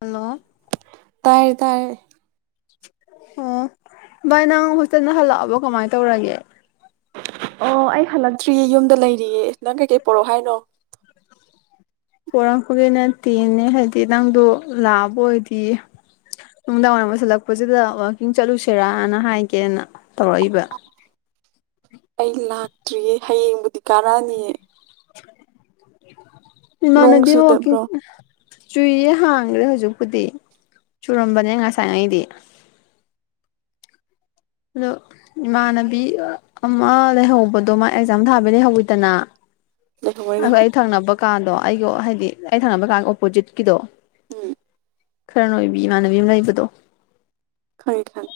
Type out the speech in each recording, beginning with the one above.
Hello ꯇꯥꯏ ꯇꯥꯏ ꯑꯣ ꯚꯥꯏ ꯅꯪ ꯍꯣꯁꯇꯦꯜꯗ ꯍꯜꯂꯛꯑꯕ ꯀꯃꯥꯏꯅ ꯇꯧꯔꯒꯦ? ꯑꯣ ꯑꯩ ꯍꯜꯂꯛꯇ꯭ꯔꯤꯌꯦ ꯌꯨꯝꯗ ꯂꯩꯔꯤꯌꯦ ꯅꯪ ꯀꯩꯀꯩ ꯄꯣꯔꯛꯑꯣ ꯍꯥꯏꯅꯣ? ꯄꯣꯔꯛꯄꯒꯤꯅ ꯇꯦꯟꯅ ꯍꯥꯏꯗꯤ ꯅꯪꯗꯣ ꯂꯥꯛꯑꯕ ꯑꯣꯏꯗꯤ ꯅꯨꯡꯗꯥꯡ ꯋꯥꯏꯔꯝ ꯑꯣꯏꯁꯜꯂꯛꯄꯁꯤꯗ ꯋꯥꯛꯀꯤꯡ ꯆꯠꯂꯨꯁꯦꯔꯅ ꯍꯥꯏꯒꯦꯅ ꯇꯧꯔꯛꯏꯕ꯫ ꯑꯩ ꯂꯥꯛꯇ꯭ꯔꯤꯌꯦ ꯍꯌꯦꯡꯕꯨꯗꯤ ꯀꯥꯔꯛꯑꯅꯤꯌꯦ ꯅꯣꯡ ꯏꯃꯥꯟꯅꯗꯤ ꯋꯥꯛꯀꯤꯡ ꯆꯨꯗꯕ꯭ꯔꯣ ꯆꯨꯏꯌꯦ ꯍꯥꯡꯈ꯭ꯔꯦ ꯍꯧꯖꯤꯛꯄꯨꯗꯤ ꯆꯨꯔꯝꯕꯅꯦ ꯉꯁꯥꯏꯉꯩꯗꯤ ꯑꯗꯣ ꯏꯃꯥꯟꯅꯕꯤ ꯑꯃ ꯂꯩꯍꯧꯕꯗꯣ ꯃꯥ ꯑꯦꯛꯖꯥꯝ ꯊꯥꯕ ꯂꯩꯍꯧꯋꯤꯗꯅ ꯂꯩꯍꯧꯋꯦ ꯂꯩꯍꯧꯋꯦ ꯑꯩ ꯊꯪꯅꯕ ꯀꯥꯗꯣ ꯑꯩꯒꯣ ꯍꯥꯏꯗꯤ ꯑꯩ ꯊꯪꯅꯕ ꯀꯥꯒꯤ ꯑꯣꯄꯣꯖꯤꯠꯀꯤꯗꯣ ꯎꯝ ꯈꯔꯅ ꯅꯣꯏꯕꯤ ꯏꯃꯥꯟꯅꯕꯤ ꯑꯃ ꯂꯩꯕꯗꯣ ꯈꯪꯉꯦ ꯈꯪꯉꯦ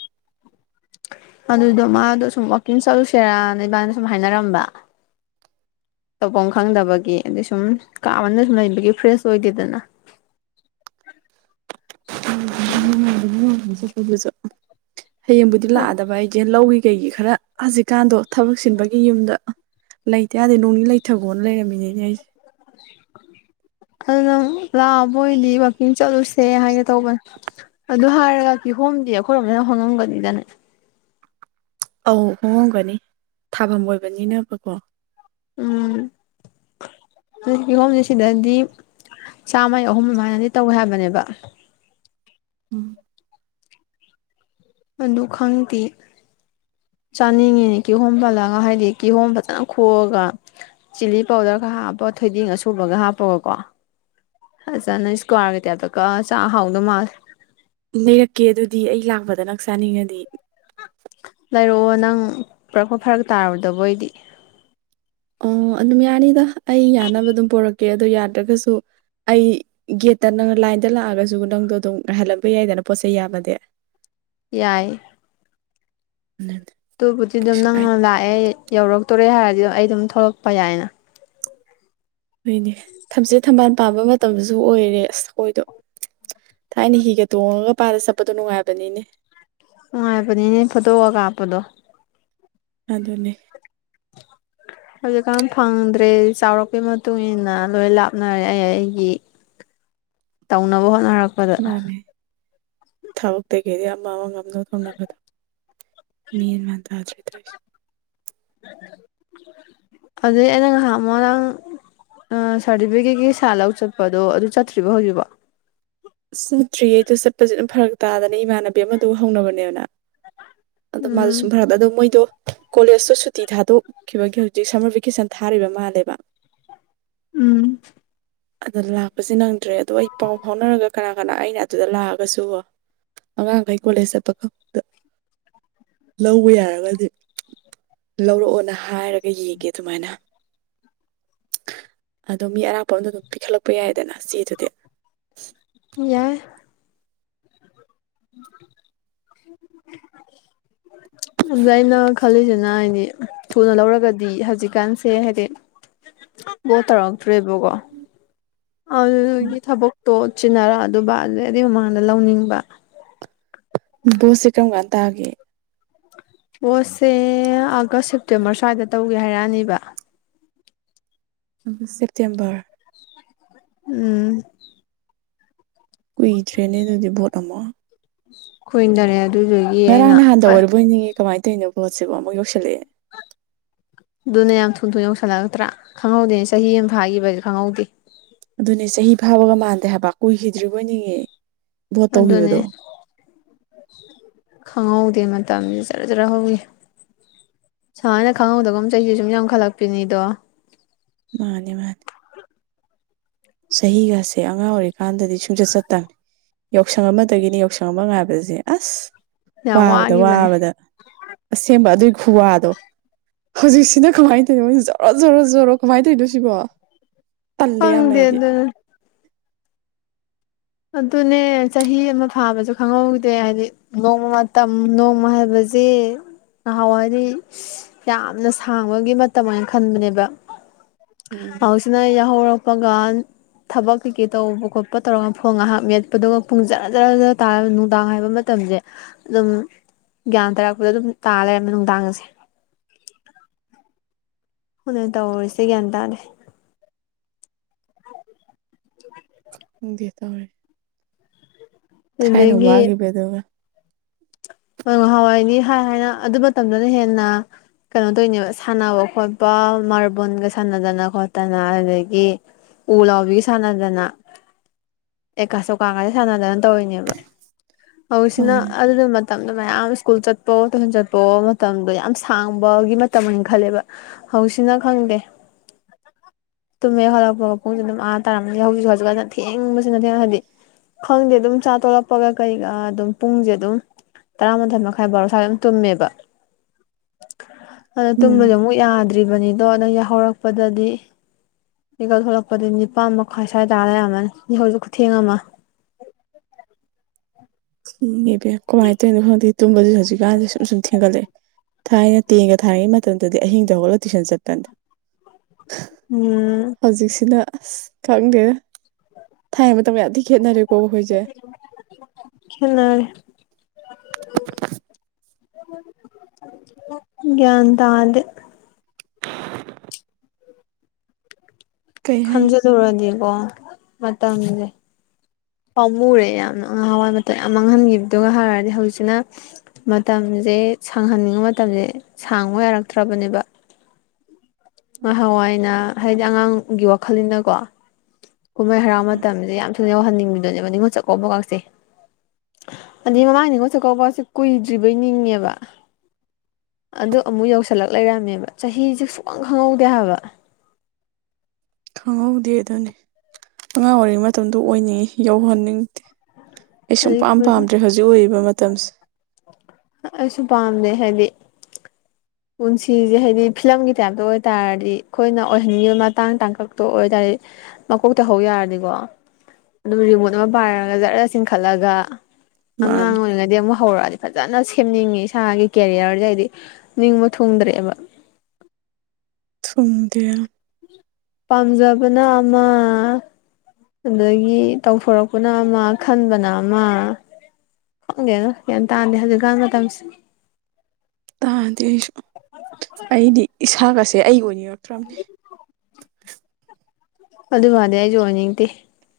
ꯑꯗꯨꯗꯣ ꯃꯥꯗꯣ ꯁꯨꯝ ꯋꯥꯛꯀꯤꯡ ꯆꯠꯂꯨꯁꯦꯔꯥꯅ ꯏꯕꯥꯟꯅꯤ ꯁꯨꯝ ꯍꯥꯏꯅꯔꯝꯕ ꯇꯧꯐꯝ ꯈꯪꯗꯕꯒꯤ ꯑꯗꯣ ꯁꯨꯝ ꯀꯥ ꯃꯅꯨꯡꯗ ꯁꯨꯝ ꯂꯩꯕꯒꯤ ꯐ꯭ꯔꯦꯁ ꯑꯣꯏꯗꯦꯗꯅ ꯎꯝ [inaudible] ꯑꯝ ꯍꯌꯦꯡꯕꯨꯗꯤ ꯂꯥꯛꯑꯗꯕ ꯑꯩ ꯂꯧꯒꯤ ꯀꯩꯒꯤ ꯈꯔ ꯍꯧꯖꯤꯛꯀꯥꯟꯗꯣ ꯊꯕꯛ ꯆꯤꯟꯕꯒꯤ ꯌꯨꯝꯗ ꯂꯩꯇꯦ ꯌꯥꯗꯦ ꯅꯣꯡꯅꯤ ꯂꯩꯊꯒꯣꯅ ꯂꯩꯔꯝꯃꯤꯅꯦ ꯑꯩꯁꯦ ꯑꯗꯨ ꯅꯪ ꯂꯥꯛꯕꯣꯏꯗꯤ ꯋꯥꯛꯀꯤꯡ ꯆꯠꯂꯨꯁꯦ ꯍꯥꯏꯒꯦ ꯇꯧꯕꯅꯦ ꯑꯗꯨ ꯍꯥꯏꯔꯒ ꯀꯤꯍꯣꯝꯗꯤ ꯑꯩꯈꯣꯏꯔꯣꯝꯗ ꯍꯣꯡꯉꯝꯒꯅꯤꯗꯅ ꯑꯧ ꯍꯣꯡꯍꯝꯒꯅꯤ ꯊꯥꯐꯝ ꯑꯣꯏꯕꯅꯤꯅꯕꯀꯣ ꯎꯝ ꯑꯗꯨ ꯀꯥꯍꯣꯝꯁꯦ ꯁꯤꯗꯗꯤ ꯆꯥꯝꯃꯩ ꯑꯍꯨꯝ ꯑꯗꯨꯃꯥꯏꯅꯗꯤ ꯇꯧꯋꯦ ꯍꯥꯏꯕꯅꯦꯕ ꯎꯝ ꯑꯗꯨ ꯈꯪꯗꯦ ꯆꯥꯅꯤꯡꯉꯤꯅꯦ ꯀꯤꯍꯣꯝ ꯄꯜꯂꯒ ꯍꯥꯏꯗꯤ ꯀꯤꯍꯣꯝ ꯐꯖꯅ ꯈꯣꯛꯑꯒ ꯆꯤꯂꯤ ꯄꯥꯎꯗꯔ ꯈꯔ ꯍꯥꯞꯄ ꯊꯣꯏꯗꯤꯡ ꯑꯁꯨꯕꯒ ꯍꯥꯞꯄꯒꯀꯣ ꯐꯖꯅ ꯏꯁꯀ꯭ꯋꯥꯔꯒꯤ ꯇꯥꯏꯞꯇ ꯀꯥꯛꯑꯒ ꯆꯥ ꯍꯥꯎꯗꯧ ꯃꯥꯜꯂꯦ ꯂꯩꯔꯛꯀꯦ ꯑꯗꯨꯗꯤ ꯑꯩ ꯂꯥꯛꯄꯗ ꯅꯪ ꯆꯥꯅꯤꯡꯉꯗꯤ ꯂꯩꯔꯛꯑꯣ ꯅꯪ ꯄꯨꯔꯛꯄ ꯐꯔꯛ ꯇꯥꯔꯣꯏꯗꯕ ꯑꯣꯏꯗꯤ ꯑꯣ ꯑꯗꯨꯝ ꯌꯥꯅꯤꯗ ꯑꯩ ꯌꯥꯅꯕ ꯑꯗꯨꯝ ꯄꯣꯔꯛꯀꯦ ꯑꯗꯣ ꯌꯥꯗ꯭ꯔꯒꯁꯨ ꯑꯩ ꯒꯦꯠꯇ ꯅꯪ ꯂꯥꯏꯟꯗ ꯂꯥꯛꯑꯒꯁꯨ ꯅꯪꯗꯣ ꯑꯗꯨꯝ ꯉꯥꯏꯍꯟꯂꯝꯕ ꯌꯥꯏꯗꯅ ꯄꯣꯠ ꯆꯩꯩ ꯌꯥꯝꯃꯥꯗꯤ ꯌꯥꯏ ꯎꯝ [inaudible] ꯑꯗꯨꯕꯨꯗꯤ ꯑꯗꯨꯝ ꯅꯪꯅ ꯂꯥꯛꯑꯦ ꯌꯧꯔꯛꯇꯣꯔꯦ ꯍꯥꯏꯔꯗꯤ ꯑꯩ ꯑꯗꯨꯝ ꯊꯣꯛꯂꯛꯄ ꯌꯥꯏꯅ ꯍꯣꯏꯅꯦ ꯊꯝꯆꯦꯠ ꯊꯝꯕꯥꯜ ꯄꯥꯟꯕ ꯃꯇꯝꯁꯨ ꯑꯣꯏꯔꯦ ꯑꯁ ꯈꯣꯏꯗꯣ ꯊꯥꯏꯅ ꯍꯤꯒ ꯇꯣꯡꯉꯒ ꯄꯥꯠꯇ ꯆꯠꯄꯗꯣ ꯅꯨꯡꯉꯥꯏꯕꯅꯤꯅꯦ ꯅꯨꯡꯉꯥꯏꯕꯅꯤꯅꯦ ꯐꯣꯇꯣꯒ ꯀꯥꯞꯄꯗꯣ ꯑꯗꯨꯅꯦ ꯍꯧꯖꯤꯛꯀꯥꯟ ꯐꯪꯗ꯭ꯔꯦ ꯆꯥꯎꯔꯛꯄꯩ ꯃꯇꯨꯡ ꯏꯟꯅ ꯂꯣꯏ ꯂꯥꯞꯅꯔꯦ ꯑꯩ ꯑꯩꯒꯤ ꯇꯧꯅꯕ ꯍꯣꯠꯅꯔꯛꯄ ꯃꯥꯅꯦ ꯊꯕꯛꯇꯩ ꯀꯩꯗꯩ ꯑꯃ ꯑꯃ ꯉꯝꯅꯕ ꯊꯧꯅꯕꯗꯣ ꯃꯤ ꯏꯟꯃꯥꯟ ꯇꯥꯗ꯭ꯔꯦ ꯇꯧꯏꯁꯦ ꯑꯗꯨꯗꯩ ꯑꯩꯅ ꯉꯥꯍꯥꯟꯃꯨꯛ ꯅꯪ ꯁꯥꯔꯇꯤꯐꯤꯀꯦꯠꯀꯤ ꯁꯥ ꯂꯧ ꯆꯠꯄꯗꯣ ꯑꯗꯨ ꯆꯠꯇ꯭ꯔꯤꯕꯣ ꯍꯧꯖꯤꯛꯐꯥꯎ ꯆꯠꯇ꯭ꯔꯤꯌꯦ ꯑꯗꯣ ꯆꯠꯄꯁꯦ ꯑꯗꯨꯝ ꯐꯔꯛ ꯇꯥꯗꯅ ꯏꯃꯥꯟꯅꯕꯤ ꯑꯃꯗꯨ ꯍꯧꯅꯕꯅꯦ ꯑꯗꯣ ꯃꯥꯗꯣ ꯁꯨꯝ ꯐꯔꯛ ꯑꯗꯣ ꯃꯣꯏꯗꯣ ꯀꯣꯂꯦꯖꯇꯣ ꯁꯨꯇꯤ ꯊꯥꯗꯣꯛꯈꯤꯕꯒꯤ ꯍꯧꯖꯤꯛ ꯁꯝꯃꯔ ꯚꯦꯀꯦꯁꯟ ꯊꯥꯔꯤꯕ ꯃꯥꯜꯂꯦꯕ ꯎꯝ ꯑꯗ ꯂꯥꯛꯄꯁꯤ ꯅꯪꯗ꯭ꯔꯦ ꯑꯗꯣ ꯑꯩ ꯄꯥꯎ ꯐꯥꯎꯅꯔꯒ ꯀꯅꯥ ꯀꯅꯥ ꯑꯩꯅ ꯑꯗꯨꯗ ꯂꯥꯛꯑꯒꯁꯨ ꯑꯉꯥꯡꯈꯩ ꯀꯣꯂꯦꯖ ꯆꯠꯄ ꯈꯛꯇ ꯂꯧꯕ ꯌꯥꯔꯒꯗꯤ ꯂꯧꯔꯛꯑꯣꯅ ꯍꯥꯏꯔꯒ ꯌꯦꯡꯒꯦ ꯑꯗꯨꯃꯥꯏꯅ ꯑꯗꯣ ꯃꯤ ꯑꯔꯥꯛꯄ ꯑꯃꯗ ꯑꯗꯨꯝ ꯄꯤꯈꯠꯂꯛꯄ ꯌꯥꯏꯗꯅ ꯆꯦꯗꯨꯗꯤ ꯌꯥꯏ ꯑꯩꯅ ꯈꯜꯂꯤꯁꯤꯅ ꯍꯥꯏꯗꯤ ꯊꯨꯅ ꯂꯧꯔꯒꯗꯤ ꯍꯧꯖꯤꯛꯀꯥꯟꯁꯦ ꯍꯥꯏꯗꯤ ꯕꯣꯠ ꯇꯧꯔꯛꯇ꯭ꯔꯦꯕꯀꯣ ꯑꯗꯨꯗꯨꯒꯤ ꯊꯕꯛꯇꯣ ꯆꯤꯟꯅꯔꯛ ꯑꯗꯨꯕ ꯑꯗꯨ ꯑꯗꯨ ꯃꯃꯥꯡꯗ ꯂꯧꯅꯤꯡꯕ ꯕꯣꯠꯁꯤ ꯀꯔꯝ ꯀꯥꯟ ꯇꯥꯒꯦ ꯚꯣꯠꯁꯦ ꯑꯥꯒꯁ ꯁꯦꯞꯇꯦꯝꯕꯔ ꯁ꯭ꯋꯥꯏꯗ ꯇꯧꯒꯦ ꯍꯥꯏꯔꯛꯑꯅꯦꯕ ꯁꯦꯞꯇꯦꯝꯕꯔ ꯎꯝ ꯀꯨꯏꯗ꯭ꯔꯦꯅꯦ ꯑꯗꯨꯗꯤ ꯕꯣꯠ ꯑꯃ ꯈꯣꯏꯗꯔꯦ ꯑꯗꯨꯁꯨ ꯉꯔꯥꯡ ꯅꯍꯥꯟꯗ ꯑꯣꯏꯔꯕꯣꯏꯅꯤꯉꯤ ꯀꯃꯥꯏ ꯇꯧꯔꯤꯅꯣ ꯕꯣꯇꯁꯤꯕꯨ ꯑꯃꯨꯛ ꯌꯧꯁꯜꯂꯛꯑꯦ ꯑꯗꯨꯅꯦ ꯌꯥꯝ ꯊꯨ ꯊꯨꯅ ꯌꯧꯁꯜꯂꯛꯇ꯭ꯔꯥ ꯈꯪꯍꯧꯗꯦꯅꯦ ꯆꯍꯤ ꯑꯃ ꯐꯥꯈꯤꯕꯁꯨ ꯈꯪꯍꯧꯗꯦ ꯑꯗꯨꯅꯦ ꯆꯍꯤ ꯐꯥꯕꯒ ꯃꯥꯟꯗꯦ ꯍꯥꯏꯕ ꯀꯨꯏꯈꯤꯗ꯭ꯔꯤꯕꯣꯏꯅꯤꯡꯉꯦ ꯑꯗꯨꯅꯦ ꯈꯪꯍꯧꯗꯦ ꯃꯇꯝꯁꯦ ꯖꯔ ꯖꯔ ꯍꯧꯈꯤ ꯁꯨꯝꯃꯍꯥꯏꯅ ꯈꯪꯍꯧꯗꯒꯨꯝ ꯆꯩꯁꯨ ꯁꯨꯝ ꯌꯥꯝꯈꯠꯂꯛꯄꯤꯅꯤꯗꯣ ꯃꯥꯅꯦ ꯃꯥꯅꯤ ꯆꯍꯤꯒꯁꯦ ꯑꯉꯥꯡ ꯑꯣꯏꯔꯤꯀꯥꯟꯗꯗꯤ ꯁꯨꯡꯆꯠ ꯆꯠꯇꯕꯅꯦ ꯌꯥꯎꯁꯪ ꯑꯃꯗꯒꯤꯅꯦ ꯌꯥꯎꯁꯪ ꯑꯃ ꯉꯥꯏꯕꯁꯦ ꯑꯁ ꯌꯥꯝ ꯋꯥꯕꯗ ꯋꯥꯈꯤꯕꯅꯦ ꯋꯥꯕꯗ ꯑꯁꯦꯡꯕ ꯑꯗꯨꯏ ꯈꯨꯋꯥꯗꯣ ꯍꯧꯖꯤꯛꯁꯤꯅ ꯀꯃꯥꯏꯅ ꯇꯧꯔꯤꯅꯣ ꯃꯣꯏ ꯖꯔꯣ ꯖꯣꯔꯣ ꯖꯣꯔꯣ ꯀꯃꯥꯏꯅ ꯇꯧꯔꯤꯅꯣ ꯁꯤꯕꯣ ꯇꯜꯂꯦ ꯌꯥꯝ ꯈꯪꯗꯦ ꯑꯩꯗꯤ ꯑꯗꯨꯅ ꯑꯗꯨꯅꯦ ꯆꯍꯤ ꯑꯃ ꯐꯥꯕꯁꯨ ꯈꯪꯍꯧꯗꯦ ꯍꯥꯏꯗꯤ ꯅꯣꯡꯃ ꯃꯇꯝ ꯅꯣꯡꯃ ꯍꯥꯏꯕꯁ ꯅꯍꯥꯟꯋꯥꯗꯤ ꯌꯥꯝꯅ ꯁꯥꯡꯕꯒꯤ ꯃꯇꯝꯅ ꯈꯟꯕꯅꯦꯕ ꯎꯝ ꯍꯧꯖꯤꯛꯁꯤꯅ ꯌꯥꯍꯧꯔꯛꯄꯒ ꯊꯕꯛ ꯀꯩꯀꯩ ꯇꯧꯕ ꯈꯣꯠꯄ ꯇꯧꯔ ꯐꯣꯟ ꯉꯥꯏꯍꯥꯛ ꯃꯦꯠꯄꯗꯨꯒ ꯄꯨꯡ ꯖꯔ ꯖꯔ ꯖꯔ ꯇꯥꯔ ꯅꯨꯡꯗꯥꯡ ꯍꯥꯏꯕ ꯃꯇꯝꯁꯦ ꯑꯗꯨꯝ ꯒ꯭ꯌꯥꯟ ꯇꯥꯔꯛꯄꯗ ꯑꯗꯨꯝ ꯇꯥ ꯂꯩꯔꯝꯃꯦ ꯅꯨꯡꯗꯥꯡ ꯒꯥꯁꯦ ꯇꯧꯔꯤꯁꯦ ꯒ꯭ꯌꯥꯟ ꯇꯥꯗꯦ ꯎ ꯗꯦ ꯇꯔꯦ [unintelligible] ꯊꯥꯏꯅ ꯑꯗꯨꯗꯒꯤ ꯋꯥꯒꯤꯕꯗꯨꯒ ꯍꯣꯏ ꯅꯍꯥꯟꯋꯥꯏꯗꯤ ꯍꯥꯏ ꯍꯥꯏꯅ ꯑꯗꯨ ꯃꯇꯝꯗꯅ ꯍꯦꯟꯅ ꯀꯩꯅꯣ ꯇꯧꯅꯦꯕ ꯁꯥꯟꯅꯕ ꯈꯣꯠꯄ ꯃꯥꯔꯕꯜꯒ ꯁꯥꯟꯅꯗꯅ ꯈꯣꯠꯇꯅ ꯑꯗꯨꯗꯒꯤ ꯎꯂꯥꯎꯕꯤꯒ ꯁꯥꯟꯅꯗꯅꯥ ꯑꯦ ꯀꯥ ꯁꯣꯛꯀꯒꯁꯦ ꯁꯥꯟꯅꯗꯅ ꯇꯧꯔꯤꯅꯦꯕ ꯍꯧꯖꯤꯛꯁꯤꯅ ꯃꯥꯅꯦ ꯑꯗꯨꯗ ꯃꯇꯝꯗ ꯃꯌꯥꯝ ꯁ꯭ꯀꯨꯜ ꯆꯠꯄꯑꯣ ꯇꯨꯏꯁꯟ ꯆꯠꯄꯑꯣ ꯃꯇꯝꯗꯣ ꯌꯥꯝ ꯁꯥꯡꯕꯒꯤ ꯃꯇꯝ ꯈꯜꯂꯦꯕ ꯍꯧꯁꯤꯅꯥ ꯈꯪꯗꯦ ꯇꯨꯝ ꯍꯦꯛ ꯍꯧꯠꯂꯛꯄꯒ ꯄꯨꯡꯁꯦ ꯑꯗꯨꯝ ꯑꯥ ꯇꯥꯔꯝꯅꯤ ꯍꯧꯖꯤꯛꯁꯨ ꯍꯧꯖꯤꯛ ꯍꯥꯟꯅ ꯊꯦꯡꯕꯁꯤꯅ ꯊꯦꯡꯅ ꯍꯥꯏꯗꯤ ꯈꯪꯗꯦ ꯑꯗꯨꯝ ꯆꯥꯛ ꯇꯣꯛꯂꯛꯄꯒ ꯀꯩꯒ ꯑꯗꯨꯝ ꯄꯨꯡꯁꯦ ꯑꯗꯨꯝ ꯇꯔꯥꯃꯥꯊꯣꯏ ꯃꯈꯥꯏ ꯕꯥꯥꯔꯣ ꯁ꯭ꯋꯥꯏ ꯑꯗꯨꯝ ꯇꯨꯝꯃꯦꯕ ꯑꯗꯨ ꯎꯝ ꯇꯨꯝꯕꯁꯨ ꯌꯥꯗ꯭ꯔꯤꯕꯅꯤꯗꯣ ꯅꯪ ꯌꯥꯍꯧꯔꯛꯄꯗꯗꯤ ꯃꯤꯀꯄ ꯊꯣꯛꯂꯛꯄꯗꯤ ꯅꯤꯄꯥꯥꯟ ꯃꯈꯋꯥ ꯁꯋꯥꯏ ꯇꯔꯥ ꯂꯩꯔꯝꯃꯅꯤ ꯋꯥꯍꯧꯁꯤ ꯈꯨꯊꯦꯡ ꯑꯃ꯫ ꯈꯪꯗꯦ ꯏꯕꯦꯝ ꯀꯃꯥꯏꯅ ꯇꯧꯔꯤꯅꯣ ꯈꯪꯗꯦ ꯇꯨꯝꯕꯁꯨ ꯍꯧꯖꯤꯛꯀꯥꯟꯁꯦ ꯁꯨꯝ ꯁꯨꯝ ꯊꯦꯡꯒꯠꯂꯛꯑꯦ꯫ ꯊꯥꯏꯅ ꯇꯦꯟ ꯒ ꯊꯥꯏꯔꯤꯉꯩ ꯃꯇꯝꯗꯗꯤ ꯑꯍꯤꯡꯗ ꯍꯧꯒꯠꯂꯒ ꯇꯨꯏꯁꯟ ꯆꯠꯄꯅꯤ꯫ ꯎꯝ ꯍꯧꯖꯤꯛꯁꯤꯅ ꯑꯁ ꯈꯪꯗꯦꯗ ꯊꯥꯏꯅ ꯃꯇꯝꯒ ꯌꯥꯝꯊꯤ ꯈꯦꯠꯅꯔꯦꯀꯣ ꯑꯩꯈꯣꯏꯁꯦ ꯈꯦꯠꯅꯔꯦ ꯒꯌ꯭ꯥꯟ ꯇꯥꯗꯦ ꯀꯩ ꯍꯥꯏꯅꯣ ꯈꯟꯖꯟꯂꯨꯔꯗꯤꯀꯣ ꯃꯇꯝꯖꯦ ꯄꯥꯝꯃꯨꯔꯦ ꯌꯥꯝꯅ ꯉꯥꯍꯥꯟꯋꯥꯏ ꯃꯇ ꯌꯥꯝ ꯃꯥꯡꯍꯟꯈꯤꯕꯗꯨꯒ ꯍꯥꯏꯔꯨꯔꯗꯤ ꯍꯧꯖꯤꯛꯁꯤꯅ ꯃꯇꯝꯁꯦ ꯁꯥꯡꯍꯟꯅꯤꯡꯕ ꯃꯇꯝꯁꯦ ꯁꯥꯡꯕ ꯌꯥꯔꯛꯇ꯭ꯔꯕꯅꯦꯕ ꯉꯥꯍꯥꯟꯋꯥꯏꯅ ꯍꯥꯏꯗꯤ ꯑꯉꯥꯡꯒꯤ ꯋꯥꯈꯜꯅꯤꯅꯀꯣ ꯀꯨꯝꯍꯩ ꯍꯔꯥꯎ ꯃꯇꯝꯁꯦ ꯌꯥꯝ ꯊꯨꯅ ꯌꯧꯍꯟꯅꯤꯡꯕꯤꯗꯤꯅꯦꯕ ꯅꯤꯡꯉꯣꯜ ꯆꯥꯛꯀꯧꯕꯒꯥꯛꯁꯦ꯫ ꯑꯗꯩ ꯃꯃꯥꯡꯅꯤꯉꯣꯜ ꯆꯥꯛꯀꯧꯕꯁꯤ ꯀꯨꯏꯗ꯭ꯔꯤ ꯕꯣꯏ ꯅꯤꯡꯉꯦꯕ꯫ ꯑꯗꯨ ꯑꯃꯨꯛ ꯌꯧꯁꯤꯜꯂꯛ ꯂꯩꯔꯝꯃꯦꯕ ꯆꯍꯤꯁꯦ ꯁꯨꯛꯈꯪ ꯈꯪꯍꯧꯗꯦ ꯍꯥꯏꯕ꯫ ꯈꯪꯍꯧꯗꯦ ꯑꯗꯨꯅꯤ ꯑꯉꯥꯡ ꯑꯣꯏꯔꯤꯉꯩ ꯃꯇꯝꯗꯣ ꯑꯣꯏꯅꯤꯡꯉꯤ ꯌꯧꯍꯟꯅꯤꯡꯗꯦ ꯑꯩ ꯁꯨꯝ ꯑꯗꯩ ꯄꯥꯝ ꯄꯥꯝꯗ꯭ꯔꯦ ꯍꯧꯖꯤꯛ ꯑꯣꯏꯔꯤꯕ ꯃꯇꯝꯁꯤ꯫ ꯑꯩꯁꯨ ꯄꯥꯝꯗꯦ ꯍꯥꯏꯗꯤ ꯄꯨꯟꯁꯤꯁꯦ ꯍꯥꯏꯗꯤ ꯐꯤꯂꯝꯒꯤ ꯇꯥꯏꯞꯇ ꯑꯣꯏ ꯇꯔꯗꯤ ꯑꯩꯈꯣꯏꯅ ꯑꯣꯏꯍꯟꯉꯤꯕ ꯃꯇꯥꯡ ꯇꯥꯡꯀꯛꯇ ꯑꯣꯏ ꯇꯔꯗꯤ ꯃꯀꯣꯛꯇ ꯍꯧ ꯌꯥꯔꯗꯤꯀꯣ ꯑꯗꯨꯝ ꯔꯤꯃꯣꯠ ꯑꯃ ꯄꯥꯏꯔꯒ ꯖꯔ ꯆꯤꯡꯈꯠꯂꯒ ꯑꯉꯥꯡ ꯃꯥꯅꯤ ꯑꯣꯏꯔꯤꯉꯩꯗꯤ ꯑꯃꯨꯛ ꯍꯧꯔꯛꯑꯗꯤ ꯐꯖꯅ ꯁꯦꯝꯅꯤꯡꯉꯤ ꯏꯁꯥꯒꯤ ꯀꯦꯔꯤꯌꯔꯁꯦ ꯍꯥꯏꯗꯤ ꯅꯤꯡꯕ ꯊꯨꯡꯗ꯭ꯔꯦꯕ ꯊꯨꯡꯗꯦ ꯄꯥꯝꯖꯕꯅ ꯑꯃ ꯑꯗꯒꯤ ꯇꯧꯊꯣꯔꯛꯄꯅ ꯑꯃ ꯈꯟꯕꯅ ꯑꯃ꯫ ꯈꯪꯗꯦꯗꯥ ꯒꯌ꯭ꯥꯟ ꯇꯥꯗꯦ ꯍꯧꯖꯤꯛꯀꯥꯟ ꯃꯇꯝꯁꯤ꯫ ꯇꯥꯗꯦ ꯑꯩꯁꯨ ꯑꯩꯗꯤ ꯏꯁꯥꯒꯁꯦ ꯑꯩ ꯑꯣꯏꯅꯤꯡꯉꯛꯇ꯭ꯔꯕꯅꯤ꯫ ꯑꯗꯨ ꯃꯥꯗꯤ ꯑꯩꯁꯨ ꯑꯣꯏꯅꯤꯡꯗꯦ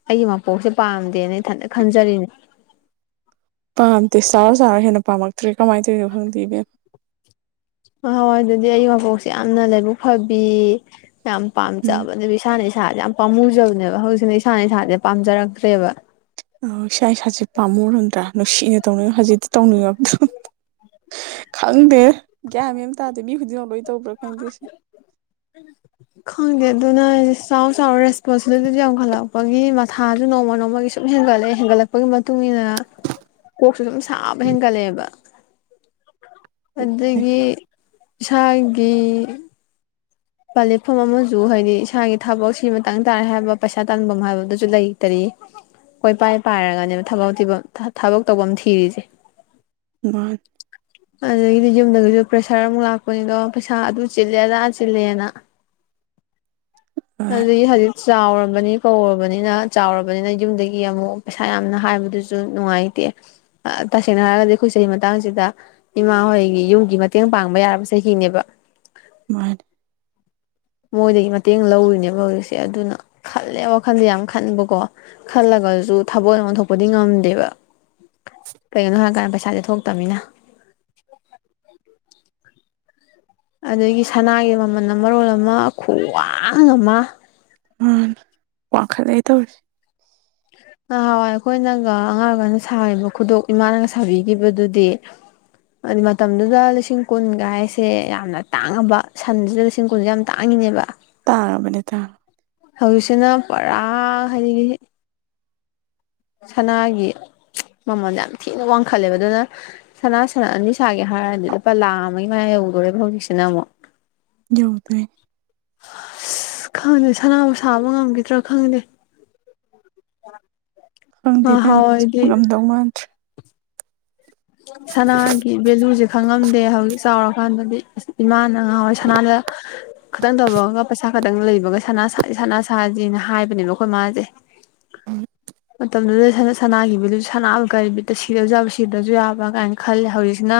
ꯑꯩꯒꯤ ꯃꯄꯣꯛꯁꯦ ꯄꯥꯝꯗꯦꯅ ꯑꯩꯊꯟꯅ ꯈꯟꯖꯔꯤꯅꯦ꯫ ꯄꯥꯝꯗꯦ ꯆꯥꯎꯔ ꯆꯥꯎꯔ ꯍꯦꯟꯅ ꯄꯥꯝꯃꯛꯇ꯭ꯔꯦ ꯀꯃꯥꯏꯅ ꯇꯧꯔꯤꯅꯣ ꯈꯪꯗꯦ ꯏꯕꯦꯃ ꯫ ꯅꯍꯥꯟꯋꯥꯏ ꯑꯗꯨꯗꯤ ꯑꯩ ꯃꯕꯣꯛꯁꯦ ꯌꯥꯝꯅ ꯂꯥꯏꯕꯛ ꯐꯕꯤ ꯌꯥꯝ ꯎꯝ ꯄꯥꯝꯖꯕ ꯏꯁꯥꯅ ꯏꯁꯥꯥꯁꯦ ꯌꯥꯝ ꯄꯥꯝꯃꯨꯖꯕꯅꯦꯕ ꯍꯧꯖꯤꯛꯅ ꯏꯁꯥꯅ ꯏꯁꯥꯁꯦ ꯄꯥꯝꯖꯔꯛꯇ꯭ꯔꯦꯕ꯫ ꯑ ꯏꯁꯥ ꯏꯁꯥꯁꯦ ꯄꯥꯝꯃꯧꯔꯝꯗ꯭ꯔꯥ ꯅꯨꯡꯁꯤꯅ ꯇꯧꯅꯤꯡ ꯍꯧꯖꯤꯛꯇꯤ ꯇꯧꯅꯤꯡꯉꯛꯇ꯭ꯔꯦ꯫ ꯈꯪꯗꯦ ꯒꯌ꯭ꯥꯟ ꯃꯦꯟ ꯇꯥꯗꯦ ꯃꯤ ꯈꯨꯗꯤꯡꯃꯛ ꯂꯣꯏ ꯇꯧꯕ꯭ꯔꯥ ꯈꯪꯗꯦ ꯁꯤ꯫ [unintelligible] ꯈꯪꯗꯦ ꯑꯗꯨꯅ ꯍꯥꯏ ꯆꯥꯎ ꯆꯥꯎ ꯔꯦꯁꯄꯣꯟꯁꯤꯕꯤꯂꯤꯇꯤꯁꯨ ꯌꯥꯝꯈꯠꯂꯛꯄꯒꯤ ꯃꯊꯥꯁꯨ ꯅꯣꯡꯃ ꯅꯣꯡꯃꯒꯤ ꯁꯨꯝ ꯍꯦꯟꯒꯠꯂꯛꯑꯦ ꯍꯦꯟꯒꯠꯂꯛꯄꯒꯤ ꯃꯇꯨꯡ ꯏꯟꯅ ꯀꯣꯛꯁꯨ ꯁꯨꯝ ꯁꯥꯕ ꯍꯦꯟꯒꯠꯂꯛꯑꯦꯕ꯫ ꯃꯥꯅꯤ ꯑꯗꯒꯤ ꯏꯁꯥꯒꯤ ꯄꯂꯤꯐꯝ ꯑꯃꯁꯨ ꯍꯥꯏꯗꯤ ꯏꯁꯥꯒꯤ ꯊꯕꯛꯁꯤ ꯃꯇꯥꯡ ꯇꯥꯔꯦ ꯍꯥꯏꯕ ꯄꯩꯁꯥ ꯇꯥꯟꯐꯝ ꯍꯥꯏꯕꯗꯨꯁꯨ ꯂꯩꯇꯔꯤ꯫ ꯀꯣꯏ ꯄꯥꯏ ꯄꯥꯏꯔꯒꯅꯦꯕ ꯊꯕꯛ ꯊꯤꯕꯝ ꯊꯕꯛ ꯇꯧꯐꯝ ꯊꯤꯔꯤꯁꯦ꯫ [unintelligible] ꯑꯗꯨꯗꯒꯤꯗꯤ ꯌꯨꯝꯗꯒꯤꯁꯨ ꯄ꯭ꯔꯦꯁꯔ ꯑꯃꯨꯛ ꯂꯥꯛꯄꯅꯤꯗꯣ ꯄꯩꯁꯥ ꯑꯗꯨ ꯆꯤꯜꯂꯦ ꯑꯗꯥ ꯆꯤꯜꯂꯦꯅ꯫ [unintelligible] ꯆꯥꯎꯔꯕꯅꯤ ꯀꯧꯔꯕꯅꯤꯅ ꯆꯥꯎꯔꯕꯅꯤꯅ ꯌꯨꯝꯗꯒꯤ ꯑꯃꯨꯛ ꯄꯩꯁꯥ ꯌꯥꯝꯅ ꯍꯥꯏꯕꯗꯨꯁꯨ ꯅꯨꯡꯉꯥꯏꯇꯦ꯫ ꯇꯁꯦꯡꯅ ꯍꯥꯏꯔꯒꯗꯤ ꯑꯩꯈꯣꯏ ꯆꯍꯤ ꯃꯇꯥꯡꯁꯤꯗ ꯏꯃꯥ ꯍꯣꯏꯒꯤ ꯌꯨꯝꯒꯤ ꯃꯇꯦꯡ ꯄꯥꯡꯕ ꯌꯥꯔꯕ ꯆꯍꯤꯅꯦꯕ꯫ ꯃꯥꯅꯦ ꯃꯣꯏꯗꯒꯤ ꯃꯇꯦꯡ ꯂꯧꯔꯤꯅꯦꯕ ꯍꯧꯖꯤꯛꯁꯦ ꯑꯗꯨꯅ ꯈꯜꯂꯦ ꯋꯥꯈꯜꯁ ꯌꯥꯝ ꯈꯟꯕꯀꯣ ꯈꯜꯂꯒꯁꯨ ꯊꯥꯕꯛ ꯑꯣꯏꯅ ꯑꯣꯟꯊꯣꯛꯄꯗꯤ ꯉꯝꯗꯦꯕ꯫ ꯀꯒꯤꯅꯣ ꯍꯥꯏꯀꯥꯟ ꯄꯩꯁꯥꯖꯦ ꯊꯣꯛꯇꯝꯅꯤꯅ ꯑꯗꯒꯤ ꯁꯅꯥꯒꯤ ꯃꯃꯜ ꯃꯔꯣꯜ ꯑꯃ ꯈ꯭ꯋꯥꯡ ꯑꯃ ꯎꯝ ꯋꯥꯡꯈꯠꯂꯦ ꯇꯧꯔꯤꯁꯦ ꯅꯍꯥꯟꯋꯥꯏ ꯑꯩꯈꯣꯏꯅꯒ ꯑꯉꯥꯡ ꯑꯣꯢꯔꯤꯀꯥꯟꯗ ꯁꯥꯒꯤꯕ ꯈꯨꯗꯣꯞ ꯏꯃꯥꯅꯒ ꯁꯥꯕꯤꯒꯤꯕꯗꯨꯗꯤ ꯍꯥꯏꯗꯤ ꯃꯇꯝꯗꯨꯗ ꯂꯤꯁꯤꯡ ꯀꯨꯟꯒ ꯍꯥꯏꯁꯦ ꯌꯥꯝꯅ ꯇꯥꯡꯉꯝꯕ ꯁꯟꯁꯤꯗ ꯂꯤꯁꯤꯡ ꯀꯨꯟꯖꯦ ꯌꯥꯝ ꯇꯥꯡꯉꯤꯅꯦꯕ ꯇꯥꯡꯉꯕꯅꯦ ꯇꯥꯡ ꯍꯧꯖꯤꯛꯁꯤꯅ ꯄꯔꯥ ꯍꯥꯏꯗꯤ ꯁꯅꯥꯒꯤ ꯃꯃꯜ ꯌꯥꯝ ꯊꯤꯅ ꯋꯥꯡꯈꯠꯂꯦꯕ ꯑꯗꯨꯅ ꯁꯅꯥ ꯁꯟ ꯑꯅꯤ ꯁꯥꯒꯦ ꯍꯥꯏꯔꯗꯤ ꯂꯨꯄꯥ ꯂꯥ ꯑꯃꯒꯤ ꯃꯌꯥ ꯌꯧꯗꯣꯔꯦꯕ ꯍꯧꯖꯤꯛꯁꯤꯅ ꯑꯃꯨꯛ ꯌꯧꯗꯦ ꯑꯁ ꯈꯪꯗꯦ ꯁꯅꯥꯕꯨ ꯁꯥꯕ ꯉꯝꯈꯤꯗ꯭ꯔꯥ ꯈꯪꯗꯦ [inaudible] ꯈꯪꯗꯦ ꯢꯕꯦꯝꯃꯥ ꯉꯍꯥꯟꯋꯥꯏꯗꯤ ꯉꯝꯗꯧ ꯃꯥꯟꯗ꯭ꯔꯦ ꯁꯅꯥꯒꯤ ꯚꯦꯂꯨꯖꯦ ꯈꯪꯉꯝꯗꯦ ꯍꯧꯖꯤꯛ ꯆꯥꯎꯔꯀꯥꯟꯗꯗꯤ ꯑꯁ ꯏꯃꯥꯅ ꯅꯍꯥꯟꯋꯥꯏ ꯁꯅꯥꯗ ꯈꯤꯇꯪ ꯇꯧꯕꯒ ꯄꯩꯁꯥ ꯈꯇꯪ ꯂꯩꯕꯒ ꯁꯅꯥ ꯁꯥꯖꯦ ꯁꯅꯥ ꯁꯥꯖꯦꯅ ꯍꯥꯏꯕꯅꯦꯕ ꯑꯩꯈꯣꯏ ꯃꯥꯖꯦ ꯃꯇꯝꯗꯨꯗ ꯁꯅꯥꯒꯤ ꯚꯦꯂꯨꯁꯦ ꯁꯅꯥꯕꯨ ꯀꯩ ꯕꯤꯠꯇ ꯁꯤꯔꯁꯨ ꯌꯥꯕ ꯁꯤꯗ꯭ꯔꯁꯨ ꯌꯥ ꯕ ꯀꯥꯏꯅ ꯈꯜꯂꯦ ꯍꯧꯖꯤꯛꯁꯤꯅ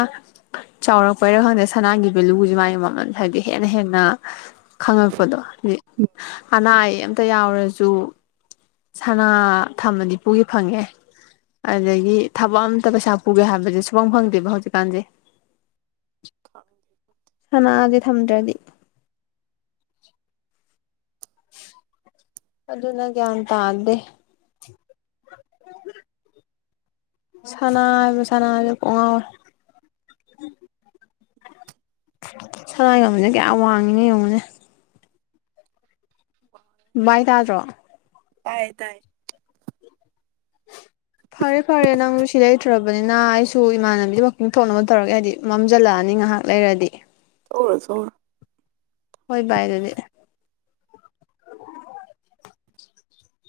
ꯆꯥꯎꯔꯛꯄꯩꯔꯥ ꯈꯪꯗꯦ ꯁꯅꯥꯟꯒꯤ ꯚꯦꯂꯨꯁꯦ ꯃꯥꯒꯤ ꯃꯃꯜ ꯍꯥꯏꯕꯗꯤ ꯍꯦꯟꯅ ꯍꯦꯟꯅ ꯈꯪꯉꯛꯄꯗꯣꯗꯤ ꯑꯅꯥ ꯑꯌꯦꯛ ꯑꯝꯇ ꯌꯥꯎꯔꯁꯨ ꯁꯅꯥ ꯊꯝꯃꯗꯤ ꯄꯨꯒꯦ ꯐꯪꯉꯦ ꯑꯗꯒꯤ ꯊꯕꯛ ꯑꯝꯇ ꯄꯩꯁꯥ ꯄꯨꯒꯦ ꯍꯥꯏꯕ ꯁꯨꯐꯪ ꯐꯪꯗꯦꯕ ꯍꯧꯖꯤꯛ ꯀꯥꯟꯖꯦ [unintelligible] ꯁꯅꯥꯖꯦ ꯊꯝꯗ꯭ꯔꯗꯤ [unintelligible] ꯑꯗꯨꯅ ꯒ꯭ꯌꯥꯟ ꯇꯥꯗꯦ ꯁꯅꯥ ꯍꯥꯏꯕ ꯁꯅꯥꯖꯦ ꯀꯣꯡ ꯉꯥꯎꯔꯦ ꯁꯅꯥꯏ ꯃꯃꯜꯖꯦ ꯀꯌꯥꯝ ꯋꯥꯡꯉꯤꯅꯣ ꯌꯦꯡꯉꯨꯅꯦ ꯃꯥꯏ ꯇꯥꯗ꯭ꯔꯣ ꯇꯥꯏꯌꯦ ꯇꯥꯏ ꯐꯔꯦ ꯐꯔꯦ ꯅꯪꯖꯨ ꯁꯤ ꯂꯩꯇ꯭ꯔꯕꯅꯤꯅ ꯑꯩꯁꯨ ꯏꯃꯥꯟꯅꯕꯤꯗ ꯋꯥꯛꯀꯤꯡ ꯊꯣꯛꯅꯕ ꯇꯧꯔꯒꯦ ꯍꯥꯏꯗꯤ ꯃꯝꯖꯜꯂꯛꯑꯅꯤ ꯉꯥꯍꯥꯛ ꯂꯩꯔꯗꯤ [inaudible] ꯊꯣꯛꯎꯔꯣ ꯊꯣꯛꯎꯔꯣ ꯍꯣꯏ ꯚꯥꯏ ꯑꯗꯨꯗꯤ